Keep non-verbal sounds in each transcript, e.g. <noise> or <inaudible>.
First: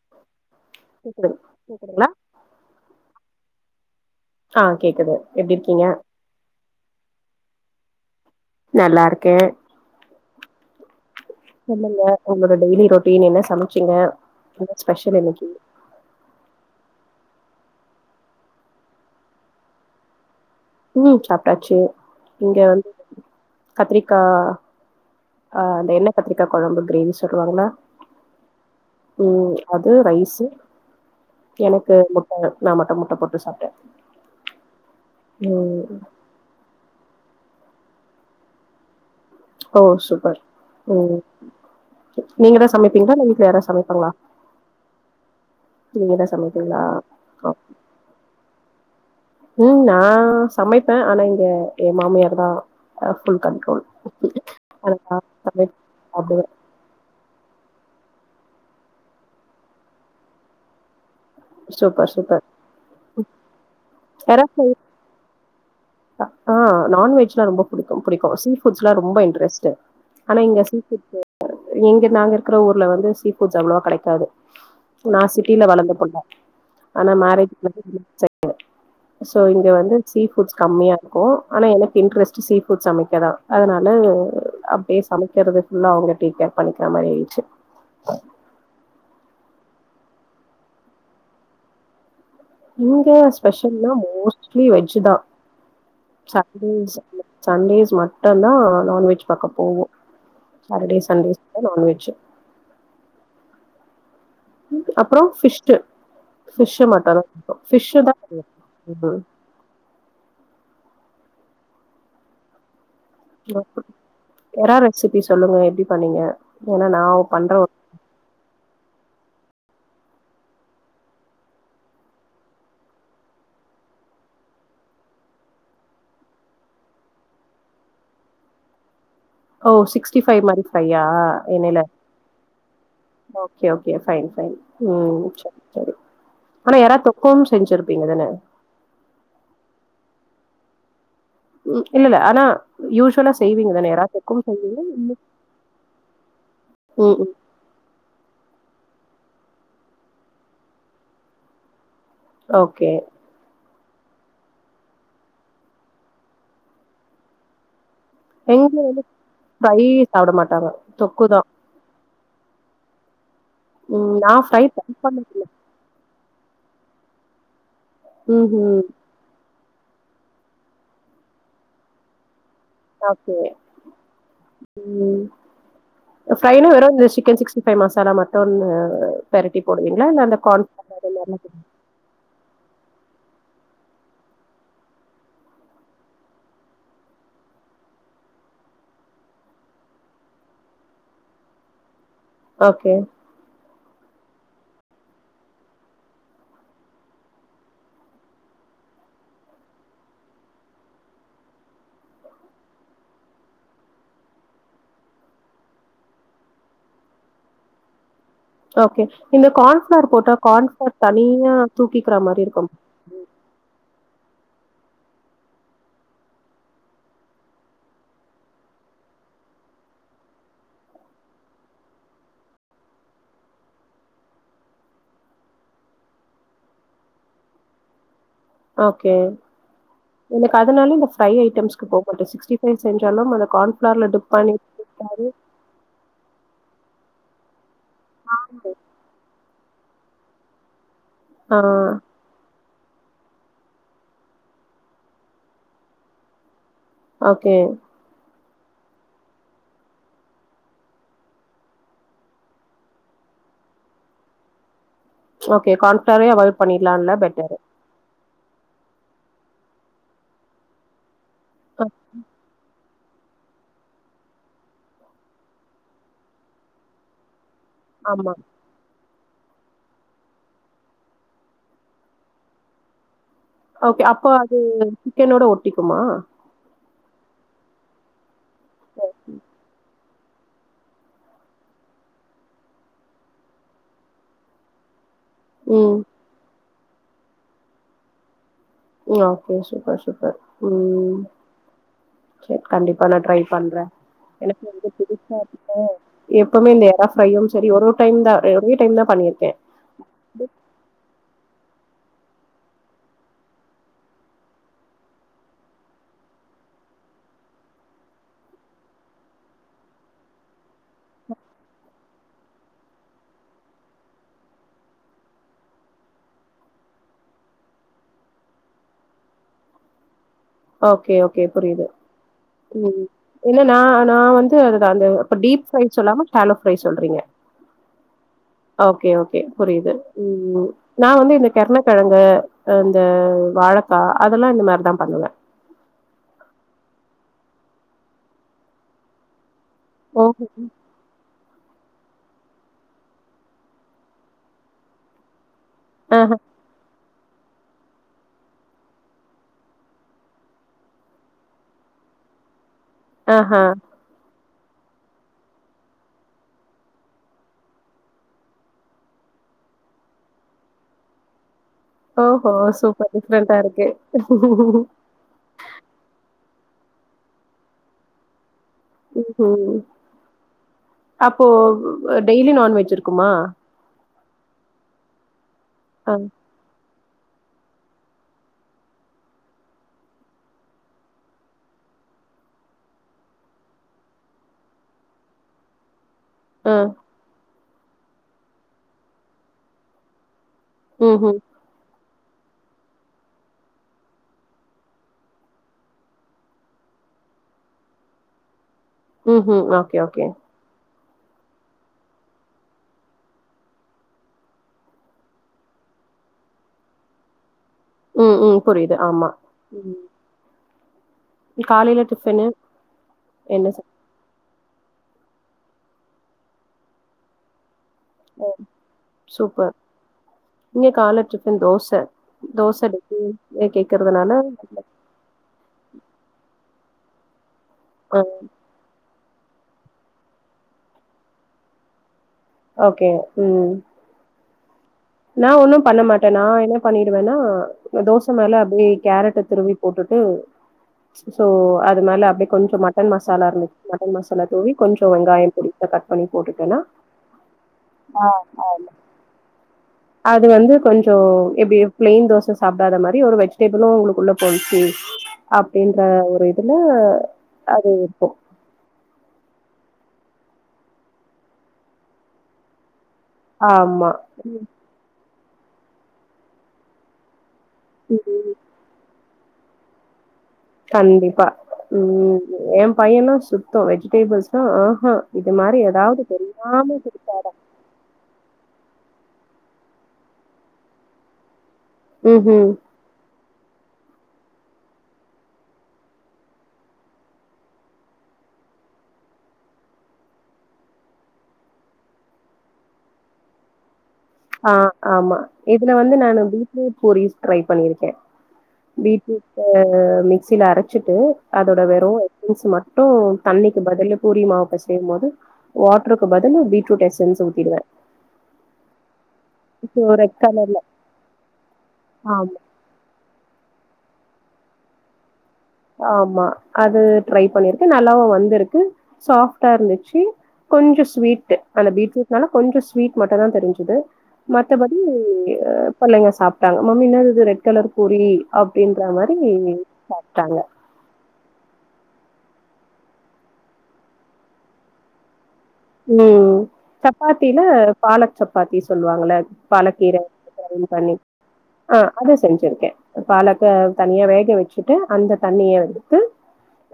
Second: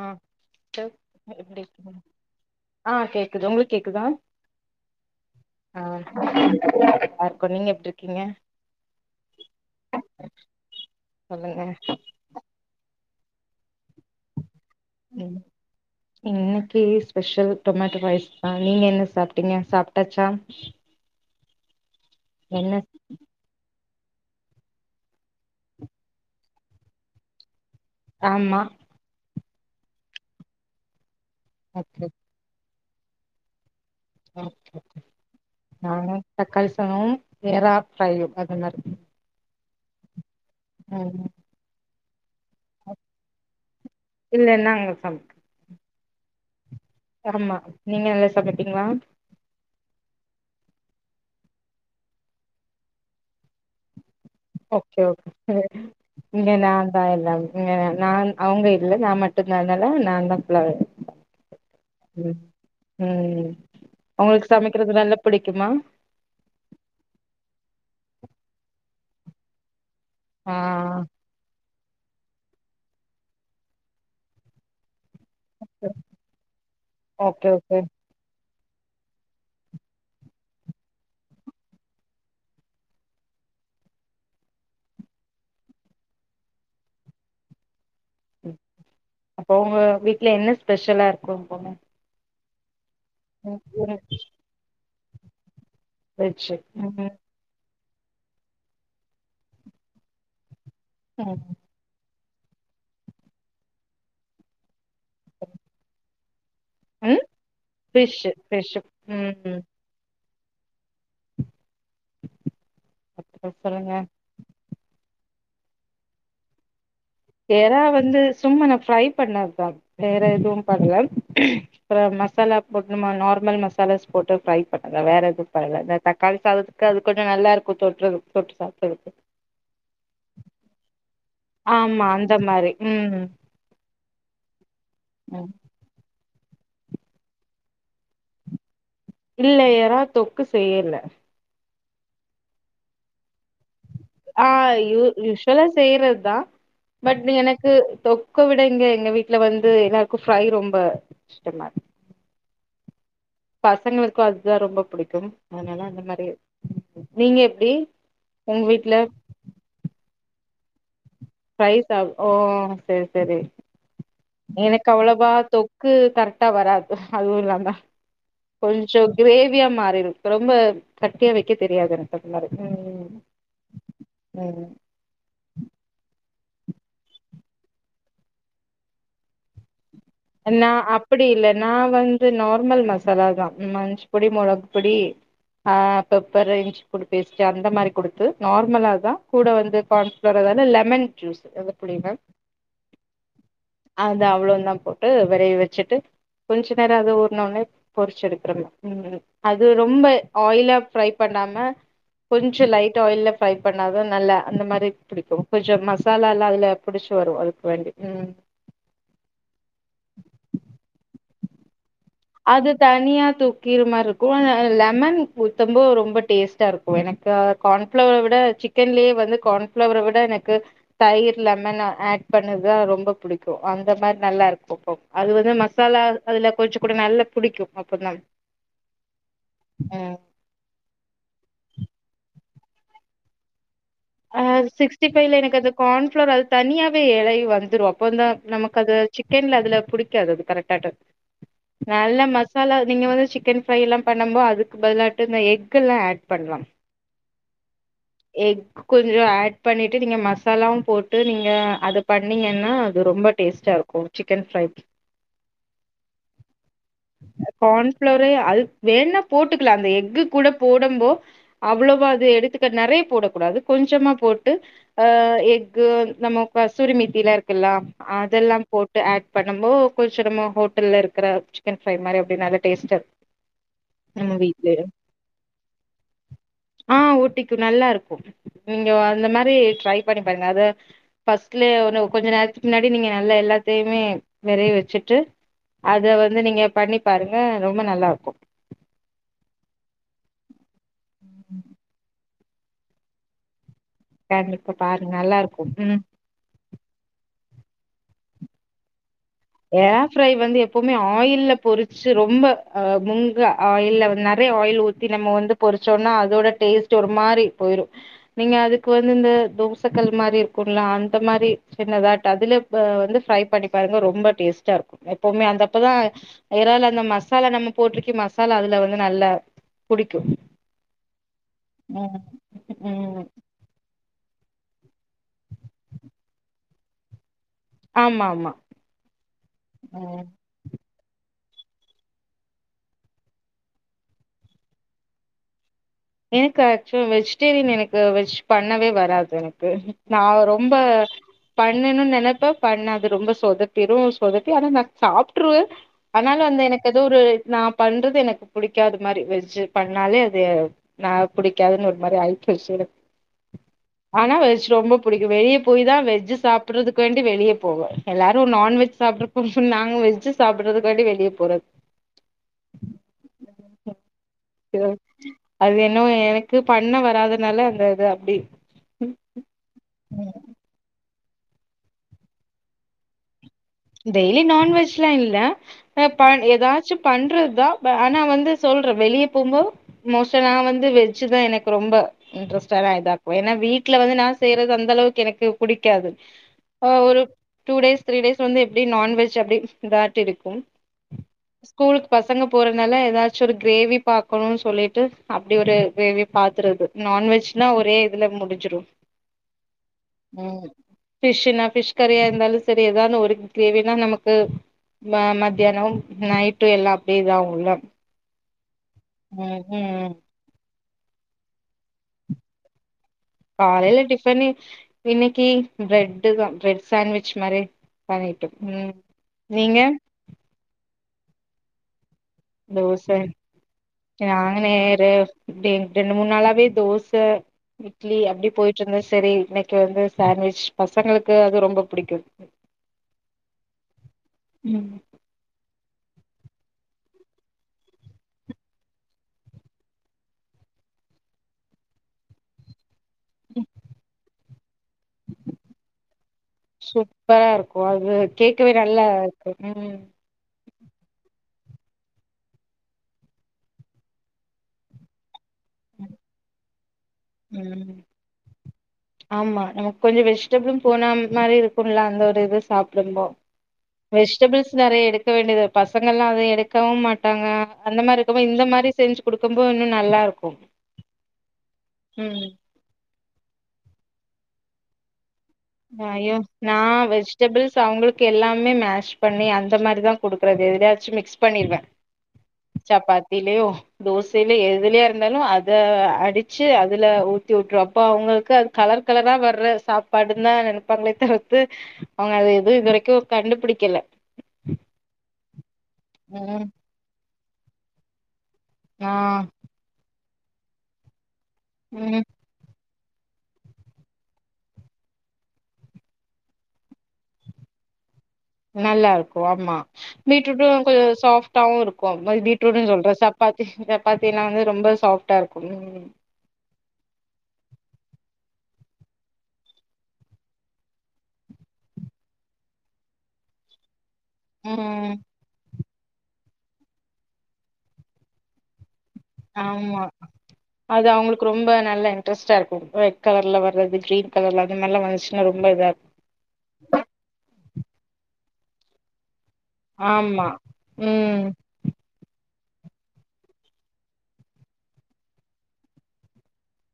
ஆ கேக்குது <inaudible> கேக்குதுங்களா கேக்குது உங்களுக்கு கேக்குதா ஆ கேக்குது எப்டி அ இருக்கீங்க இப்ப நீங்க எப்டி இருக்கீங்க நல்லாருக்கே சொல்லுங்க ஒங்ளொட டெய்லி ரொட் டீன் என்ன சம ச்சிங்க என்ன ஸ்பெஷல் ம் இன்னக்கி? இன்னைக்கு ஸ்பெஷல் டொமேட்டோ ரைஸ் தா நீங்க என்ன சாப்ட்டீங்க சாப்டாச்சா? ம் சாப்டாச்சு என்ன கத்திரிக்கா ஆ அந்த எண்ண கத்திரிக்கா கொழம்பு கிரேவி சொல்லுவாங்ள ஆமா ம் அது ரைஸு எனக்கு ஓகே முட்ட நா மட்டும் முட்ட போட்டு சாப்ட்டே <unintelligible> ம் நா‌னு தக்காளி சாதம் எறா பையு அது மாரி ஓ சூப்பர் ம் நீங்க தா சமைப்பீங்ளா இல்ல வீட்ல யாரா சமைப்பாங்ளா? இல்ல நாங்க சமைக் நீங்கதா சமை ஆமா நீங்க நல்லா சமப்பீங்ளா? ம் நா சமைப்பே ஆனா இங்க எ மாமியார் தா அ‌ ஃபுல் கன்ட்ரோல் ஓகே ஓகே சாப்பிடுவேன். இங்க நாந்தா எல்லாமே இங்க நான் அவுங்க இல்ல நா மட்டு்ந்தா அன்னால நாந்தா ஃபுல்லாவெ சூப்பர், ம் சூப்பர். ம் எறா அவுங்களுக்கு ஃப்ரை சமக்கிறதுல்லாந்தப் பிடிக்குமா? ஆ நான்வெஜ்லா ரொம்ப புடிக்கு புடிக்கு சீ ஃபுட்ஸ்லா ரொம்ப இன்ட்ரெஸ்ட்டு ஆனா ஆ இங்க சீ ஃபுட்ஸு இங்க நாங்கருக்குற ஊர்ல வந்து சீ ஃபுட்ஸ் அவ்ளவா கெடைக்காது. நா சிட்டில வளந்த பொண்ணு ஆனா ஓகே மேரேஜ் ஓகே <inaudible> சோ இங்க வந்து சீஃபுட்ஸ் கம்மியா இருக்கு ஆனா எனக்கு இன்ட்ரெஸ்ட்டு சீஃபுட் சமைக்கதா அதுனால அப்டியே சமைக்கிறது ஃபுல்லா அவுங்க டேக் கேர் பண்ணிக்கிற மாரி ஆயிட்ச்சு அப்பொ அவுங்க வீட்ல என்ன ஸ்பெஷலா இருக்கும் போல இங்க ஸ்பெஷல்னா மோஸ்ட்லி வெஜ் ஜு தா வெஜ்ஜு சாட்டர்டே ம் <inaudible> சண்டேஸ் மட்டந்தா நான்வெஜ் பக்க போவோ சாட்டர் டே வெஜ் சண்டேஸ் வந்தா நான்வெஜ்ஜு ம் அப்புறோ ஃபிஷ்டு ஃபிஷு மட்டு ம் தா கூப்டோ பிஷ்ஷு தா ஃபிஷ்ஷு ஃபிஷ்ஷு கூப்டுவோ <inaudible> ம் அப்றோ சொல்லுங்க <inaudible> எரா ரெசிபிஸ் சொல்லுங்க எப்டி பண்ணீங்க ஏன்னா நா பண்ற ஒரு ஏரா வந்து சும்மா நா ப்ரய் பண்ணதுதா வேற எதுவு பண்ல ம் அப்றோ மசாலா போட்டு நம்ம நார்மல் மசாலாஸ் போட்டு ஃப்ரை பண்ணுவ வேற எதுவு பண்ணல இந்த தக்காளி சாதத்துக்கு அது கொஞ்சோ நல்லா இருக்கு தொட்டுறதுக்கு தொட்டு சாப்பிடுறதுக்கு ண்ணிலா ஆமா அந்த மாரி ம் okay okay fine fine oh ம். சரி சரி ஆனா எரா தொக்காவு செஞ்சிருப்பீங்கதனே இல்ல எறா தொக்கு செய்யல ம் இல்லல்ல ஆனா யூஸ்ஷலா ஆ யூ யூஸ்வலா செய்றது தா பட் ம் எனக்கு தொக்கு விட ங்க எங்க வீட்டுல வந்து எல்லாருக்கு ஃப்ரை ரொம்ப இஷ்டமா ஓகே பசங்களுக்கு அதுதா ரொம்ப புடிக்கு அதனால அந்த மாரியே நீங்க எப்டி எங்க உங்க வீட்டுல வீட்ல வந்து ஃப்ரையே சாப்பிட மாட்டாங்க தொக்குதா ஃப்ரை சாப் ஓ செரி செரி ம் நா ஃப்ரை <inaudible> ல்ல குப்ட்டா வராது அது ஒரு ந்தாங்க ம்ஹூம் கொஞ்சோ கிரேவ் வியா மாறிறு ரொம்ப கட்டியா வைக்க தெரியாது எனக்கு அந்த மாறி பாத்து ம் ம் ஃப்ரைன்னா வெரு இந்த சிக்கன் சிக்ஸ்டி ஃபை மசாலா மட்டும் பெரட்டி போட்டு நா அப்டி இல்ல நா வந்து நார்மல் மசால் மசாலா தா மஞ்சுப்பொடி மொளகு பொடி ஆ பெப்பர் இஞ்சிப்பூடி பேஸ்ட்ட் அந்த மாரி குடுத்து நார்மலா தா கூட வந்து கார்ன்ஃப்ளவர் ஏதாவது லெமன் ஜூஸ் புடி ஓகே அது அவ்ளோ தா போ போட்டு வெரவி வச்சுட்டு கொஞ்சோ நேரம் அது ஊர்னுனோநே பொரிச்ச எடுக்கிறோங்க ம் அது ரொம்ப ஆயிலா ஃப்ரை பண்ணாம கொஞ்ச லைட் ஆயில்ல ஃப்ரை பண்ணாதா நல்லா அந்த மாரி புடிக்கும் கொஞ்சோ மசாலா எல்லாம் அதுல புடிச்சு வரும் அதுக்கு வேண்டி ம் ஓகே இந்த கான்ஃபளர் போட்ட கான்ஃபளர் த நீங்க அது தனியா துக்கிர மரு லெமன் ஊத்தம்பது ரொம்ப டேஸ்ட்டா இருக்கு எனக்கு கார்ன்ஃப்ளவர விட சிக்கன்லயே வந்து கார்ன்ஃப்ளவரை விட எனக்கு தயிர் லெமன் ஆட் பண்ணுதுதா ரொம்ப பிடிக்கு அந்த மாரி நல்லா இருக்கு அப்போ அது வந்து மசாலா அதுல கொஞ்சோ கூட நல்லா புடிக்கு அப்ப தா ஓகே எனக்கு அதனால இந்த ஃப்ரை ஐட்டம்ஸ்சு போக மாட்டே சிக்ஸ்டி ஸ் செஞ்சாலும் அந்த கான்ஃ ஆ சிக்ஸ்டி பைவ்ல எனக்கு அந்த கான்ஃப்ளவர் அது தனியா து எழைய வர்துரோ இப்ப வந்த நமக்கு அது சிக்கேன்ல அதுல புடிக்காது அது கரெக்டாட்ட ஆ நல்ல மத் சாலா நீங்க வந்து சிக்கன் ஃப்ரை எல்லா பண்ணபோ அதுக்கு பதிலாட்டு இந்த எக்குல்லாம் ஏட் பண்ணலா ஓகே எக் கொஞ்சம் ஏட் பண்ணிட்டு நீங்க மசாலாவும் போட்டு நீங்க அத பண்ணீங்கன்னா அது ரொம்ப டேஸ்ட்டா இருக்கு சிக்கன் ஃப்ரை ஓகே கான்பிளவரே அவாய்ட் பண்ணிலாம்ல பெட்டரு ஃப்ரே அல் வேன்னா போட்டுக்கலா அந்த எக்கு கூட போடம்போ அ அவ்ளோவா அது எடுத்துக்க நிறைய போடக் கூடாது கொஞ்சமா போட்டு ஆ எக்கு நம்மக் கசூரி மீத்தில இருக் ல்லா ஆமா அதெல்லா போட் ஏட் பண்ணம்போ கொஞ்சம் நம்ம ஹோட்டல்ல இருக்கிற சிக்கன் ஃப்ரை மாரி அப்டி நல்ல டேஸ்ட்டா இருக் ஓகே அப்பா அது சிக்கனோட ஒட்டிக்குமா ஆ ஒட்டிக்கு நல்லா இருக்கு நீங்க அந்த மாரி ட்ரை பண்ணி பாருங்க அத பஸ்ட்ல ஒ கொஞ்ச நேரத்துக்கு முன்னாடி நீங்க நல்ல எல்லாத்தையுமே வெரைய வச்சுட்டு ம் அத வந்து நீங்க பண்ணி பாருங்க ரொம்ப நல்லா இருக்கு ஓகே சூப்பர் சூப்பர் ம் செர் கண்டிப்பா நான் ட்ரை பண்றே எனக்கு கண்டிப்பா வந்து பாருங்க புடிச்சா நல்லா இருக்கும் ஆப்பமா ம் எப்பமே ந்த ப ப்யூம் சரி ஒருஒரு டைம்ந்தா ஒரே டைம் தா பண்ணிரு ஏர் ஃப்ரை வந்து எப்பமே ஆயில்ல பொறிச்சு ரொம்ப அ முங்க ஆயில்ல்ல நிறைய ஆயில் ஊத்தி நம்ம வந்து பொறிச்சோனா அதோட டேஸ்ட் ஒரு மாரி போயிரு நீங்க அதுக்கு வந்து இந்த தோசைக்கல் மாரி இருக்குங்களா அந்த மாரி சின்னதாட்ட அதுல வந்து ஃப்ரை பண்ணி பாருங்க ரொம்ப டேஸ்டா இருக்கு எப்பமே அந்தப்பதா எறால அந்த மசாலா நம்ம போட்டிருக்க மசாலா அதுல வந்து நல்லா புடிக்கு ஓகே ஓகே புரியுது ம் ம் இல்ல ந நா வந் து அது அந்த்ப்ப டீப் ப்ரை சொல்லாம ஸ்தலோ ஃப்ரை சொல்றீங்க ஆமா ஆமா ஓகே ஓகே புரியுது ம் ம் நா வந்து இந்த கர்ணக்கெழங்கு அ இந்த வாழைக்கா அதெல்லா இந்த மாரிதா பண்வே எனக்கு ஆக்சுவல் வெஜிடேரியன் எனக்கு வெஜ் பண்ணவே வராது நா ஓஹோ ரொம்ப பண்ணன்னும்னு நெனைப்ப பண்ண அது ரொம்ப சொதப்பிரு சொதப்பி ஆனா நா சாப்ட்ருவே ஆஹ ஆனாலு அந்து எனக்கு அது ஒரு நா பண்றது எனக்கு புடிக்காத மாரி வெஜ்ஜு பண்ணாலே அது நா புடிக்காதுன்னு ஒரு மாரி அயிட் வச்சுக்ர ஆ ஹா ரொம்ப பிடிக்கு வெளிய போய் தா வெஜ் சாப்பிறதுக்கு வேண்டி வெளிய போவே எல்லாரு நான்வெஜ் சாப்பிற நாங்க வெஜ்ஜு சாப்பிடறது வேண்டி வெளிய போறது ஆ ஹா சூப்பர் டிஃப்ரென்டா இருக்கு அது என்னவோ எனக்கு பண்ண வராதனால அந்த இது அப்டி ம் ஹ ம் அப்போ டெய்லி நான்வெஜ் இருக்குமா டெய்லி நான்வெஜ்லா இல்ல ஆ ப ஏதாச் ஜ்ஜுபண்றது தா ஆனா வந்து சொல்றே வெளிய போம்போ மோஸ்டா நா வந்து வெஜ்ஜுதா எனக்கு ரொம்ப இன்ட்ரெஸ்டான இதாக்கு ஏன்னா வீட்டுல வந்து நா செய்யறது அந்த அளவுக்கு எனக்கு புடிக்காது ஆ ஒரு டூ டேஸ் திரி டேஸ் வந்து எப்டி நான்வெஜ் அப்டி இதாட்டு இருக்கு ம் ஹ்ம் பசங்க போறதுனால ஏதாச்சு ஒரு கிரேவி பார்கக்கணும் சொல்லிட்டு அப்டி ஒரு கிரேவி பாத்துருது நான்வெஜ்னா ஒரே இதுல முடிஞ்சிடு ம் ஹ்ம் ஓகே ஓகே பிஷ்னா பிஷ் கரியா இருந்தாலு சரியதாவது ஒரு தேவைனா நமக்கு மத்தியானோ நைட்டு எல்லா அப்டியே இதா ஆகுள்ள ம் ம் புரியுது ஆமா ம் காலைல டிஃபனு என்ன சாப்ட? காலைல டிஃபனு இன்னைக்கு ப்ரெட் தா ப்ரெட் சான்ட்விச் மாரி ஒ பண்ணிட்டோ ம் சூப்பர் நீங்க இங்க கால டிஃபன் தோச தோச தோசடுக்கு ஏ கேக்குறதுனால நாங்க நேரு டே ரெண்டு மூணு நாளவே தோச இட்லி ஆ அப்டி போயிட்டு இருந்துச் சரி இன்னைக்கு வந்து சாண்ட்வெஜ் பசங்களுக்கு அது ரொம்ப பிடிக்கு ஓகே ம் உம் நான் ஒண்ணும் பண்ண மாட்டேன் நான் என்ன பண்ணிடுவேன்னா தோசை மேல அப்படியே கேரட் திருவி போட்டுட்டு சோ அது மேல அப்படியே கொஞ்ச மாட்ட மட்டன் மசாலா இருந்துச்ச மட்டன் மசாலா தூவி கொஞ்சம் வெங்காயம் பொடிசா கட் பண்ண போட்டுட்டேனா சூப்பரா இருக்கு அது கேக்கவே நல்லா இருக்கு ம் அது வந்து கொஞ்சம் எப்படி பிளைின் தோசை சாப்பிடாத மாதிரி ஒரு வெஜிடேபிளும் உங்களுக்குள்ள போச்சு அப்படின்ற ஒரு இது என்ன உம் ஆமா நமக்கு கொஞ்சம் வெஜிடபிளும் போன மாதிரி இருக்கும்லா அந்த ஒரு இது சா ப ஆமா வெஜிடபிள்ஸ் நெறைய எடு இருக்க வேண்டியது பசங்க எல்லாம் அத எடுக்கவும் மாட்டாங்க அந்த மாதிரி இருக்கும் ம் இந்த மாதிரி செஞ்சு கொடுக்கும் போது இன்னும் நல்லா இருக்கும் கண்டிப்பா உம் என் பையனும் சுத்தம் வெஜிடேபிள்ஸ்ஹ ஆஹ்ஹ ஐயோ நான் வெஜிடபிள்ஸ் அவங்களுக்கு எல்லாம் மேஷ் பண்ணி அந்த மாதிரிதான் குடுக்குறது எதலாச்சும் மிக்ஸ் பண்ணிக்குவேன் உம் உம்ம் இல்லையோ தோசையில எதுலயா இருந்தாலும் அத அடிச்சு அதுல ஊத்தி விட்டுரும் அப்போ அவங்களுக்கு அது கலர் கலரா வர்ற சாப்பாடு ந்த நெனப்பாங்கள தவிர்த்து அவங்க அது எது இதுவரைக்கும் கண்டுபிடிக்கல ஆஹ் ஆமா இதுல வந்து நான் ம் வீட்ல போளி ட்ரை பண்ணியிருக்கேன் ஆ வீட்டுக்கு சில அரைச்சிட்டு அதோட வெறும் ம் எஸன்ஸ் மட்டும் மட்டும் தண்ணிக்கு பதில் பூரி மாவுப்ப செய்யும் போது வாட்டருக்கு பதிலு பீட்ரூட் எஸன்ஸ் ஊத்திடுவேன் நல்லா இருக்கும் ஆமா ஸோ ரெட் கலர்ல பீட்ரூட்டும் கொஞ்சம் சாப்டாவும் இருக்கும் ஆமா. பீட்ரூட் சொல்ற சப்பாத்தி சப்பாத்தி எல்லாம் வந்து ரொம்ப சாப்ட் ஆமா அது ட்ரை பண்ணிருக் நல்லாவும் வந்திருக்கு சாப்டா இருந்துச்சு கொஞ்சம் ஸ்வீட் அந்த பீட்ரூட்னால கொஞ்சம் ஸ்வீட் மட்டும்தான் தெரிஞ்சுது மத்தபடி ம் அ பள்ளைங்க சாப்பிட்டாங்க மம்மி என்ன இது ரெட் கலர் பூரி அப்டினு அது மாதிரி ஆமா சாப்டா அது அவங்களுக் ரொம்ப நல்ல இன்ரெஸ்ட்டா இருக்கு ரெட் கலர்ல வது கிரீன் கலர்ல அது நல்லா வந்துச்சுன ம் சப்பாத்தில பால சப் பாத்தி சொல்லுவாங்கள பாலக்கீரை ஆமா <inaudible> பண்ணி ம் ஆ அத செஞ்சிரு த் பாலக்க தண்ணியா வேக வச்சுட்டு அந்த தண்ணிய எடுத்து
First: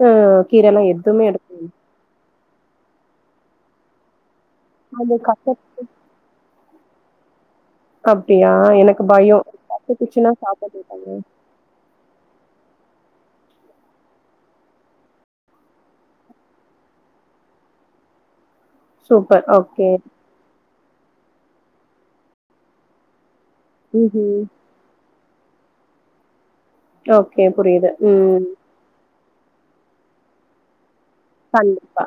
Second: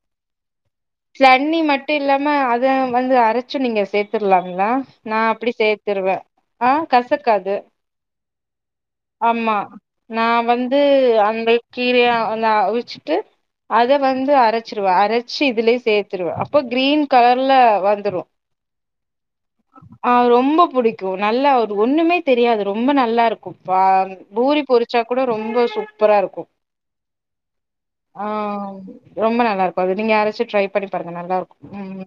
அ கீரல்லா எதுமே எடுக்க ஸ்லண்ணி மட்டு இல்லாம அத வந்து அரைச்சு நீங்க சேர்த்துர்லா ல்ல அந்த நா கத்த அப்டி சேர்த்தருவே ஆ கசக்காது அப்டியா எனக்கு பயோ ஆமா நா பட்டுக்குச்சுன்னா சாப்ட வந்து மாட்டாங்க அந்த கீரையா அந்த அவிச் ச்சுட்டு அத வந்து அரைச்சிருவ அரைச்சு இதுலயே சேர்த்துருவே அப்ப கிரீன் கலர்ல வந்துரு சூப்பர் ஓகே ஆ ரொம்ப புடிக்கு நல்லா ஒரு ஒண்ணுமே தெரியாது ரொம்ப நல்லா இருக் ப்பாம் ம்ஹ்ம் பூரி பொரிச்சா கூட ரொம்ப சூப்பரா இருக்கு ஓகே புரியுது ஆ ம் ரொம்ப நல்லார்க்கு அது நீங்க யாராச்சு ட்ரை பண்ணி பாருங்க நல்லா கண்டிப்பா இருக்கு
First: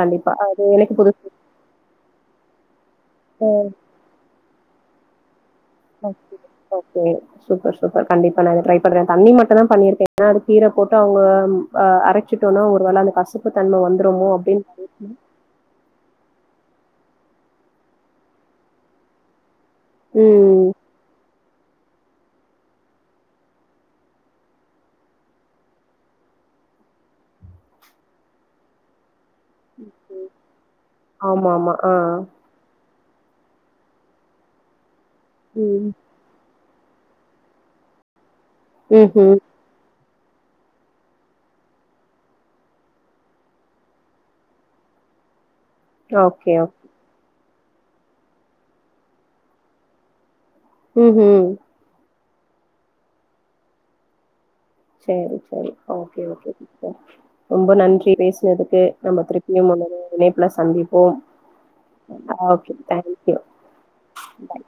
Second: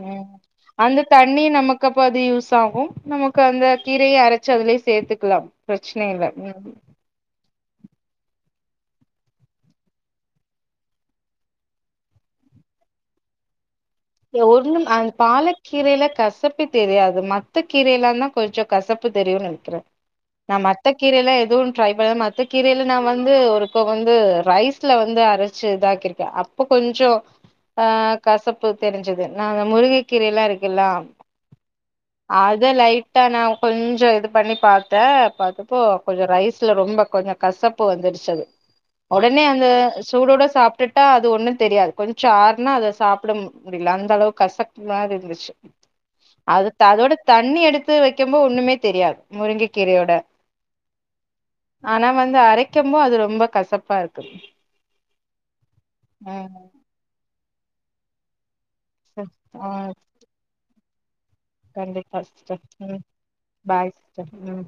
கண்டிப்பா ம் அது எனக்கு அந்த புதுசு தண்ணி நமக்கப் இப்ப அது யூஸ் ஆகு நமக்கு அந்த ம் கீரைய அரைச் ச்சு அதுல சேர்த்துக்கலா ஓகே சூப்பர் சூப்பர் கண்டிப் ப்பா ட்ரை பண்றே தண்ணி மட்டு தா பண்ணிருக்கே கீரை போட்டு அவங்க அரைச்சுடோனா கசப்பு தன்ம வந்து எய ஒண்ணும் அன் பாலக்கீரைையில கசப் பே தெரியாது மத்த கீரையல்லா தா கொஞ்ச கசப்பு தெரியும்னு நென்க்கிறே நா ம் மத்த கீரைல்லா எ து ட்ரை பன மத்த கீரையில நா வந்து ஒரு க வந்து ரைஸ்ல வந்து அரைச்சு இதாக்கிருக்கே அப்ப கொஞ்ச அ கசப் பு தெரி்ஞ்சது நாங்க முருங்கை கீரல்லா இருக் க்கில்லா ஆமா ஆமா ஆ அத லைட் டா நா கொஞ்ச இது பண்ணி பாத் த பாத்துப்போ ம் கொஞ்ச ரைஸ் துல ரொம்ப கொஞ்ச கசப்பு வந்துருச்ச அது ம்ஹ்ம் உடனே அந்த சூடோட சாப்டுட்டா அது ஒன்னு தெரியாது கொஞ்ச ஆற்னா அத சாப்புட முடில அந்த அளவுக் கசப்பு மாரி இருந்துச்சு ஓகே ஓ அதுத் ததோட தண்ணி எடுத்து வக்கிம்போ ஒன்னுமே தெரியாது முருங்க கீரையோட ம்ஹும் து அரைக்கம்போ அது ரொம்ப கசப்பா இருக்கு சேரி சேரி ஓகே ஓகே ம் சிஸ்டர் ரொம்ப நன்றி பேசுனது க்கு நம்ப ஆ திருப்பியும் உன்னொரு இணைப்புல சந்திப் போம் கண்டிப்பா சிஸ்டர் ம் பாய் சிஸ்டர் ம்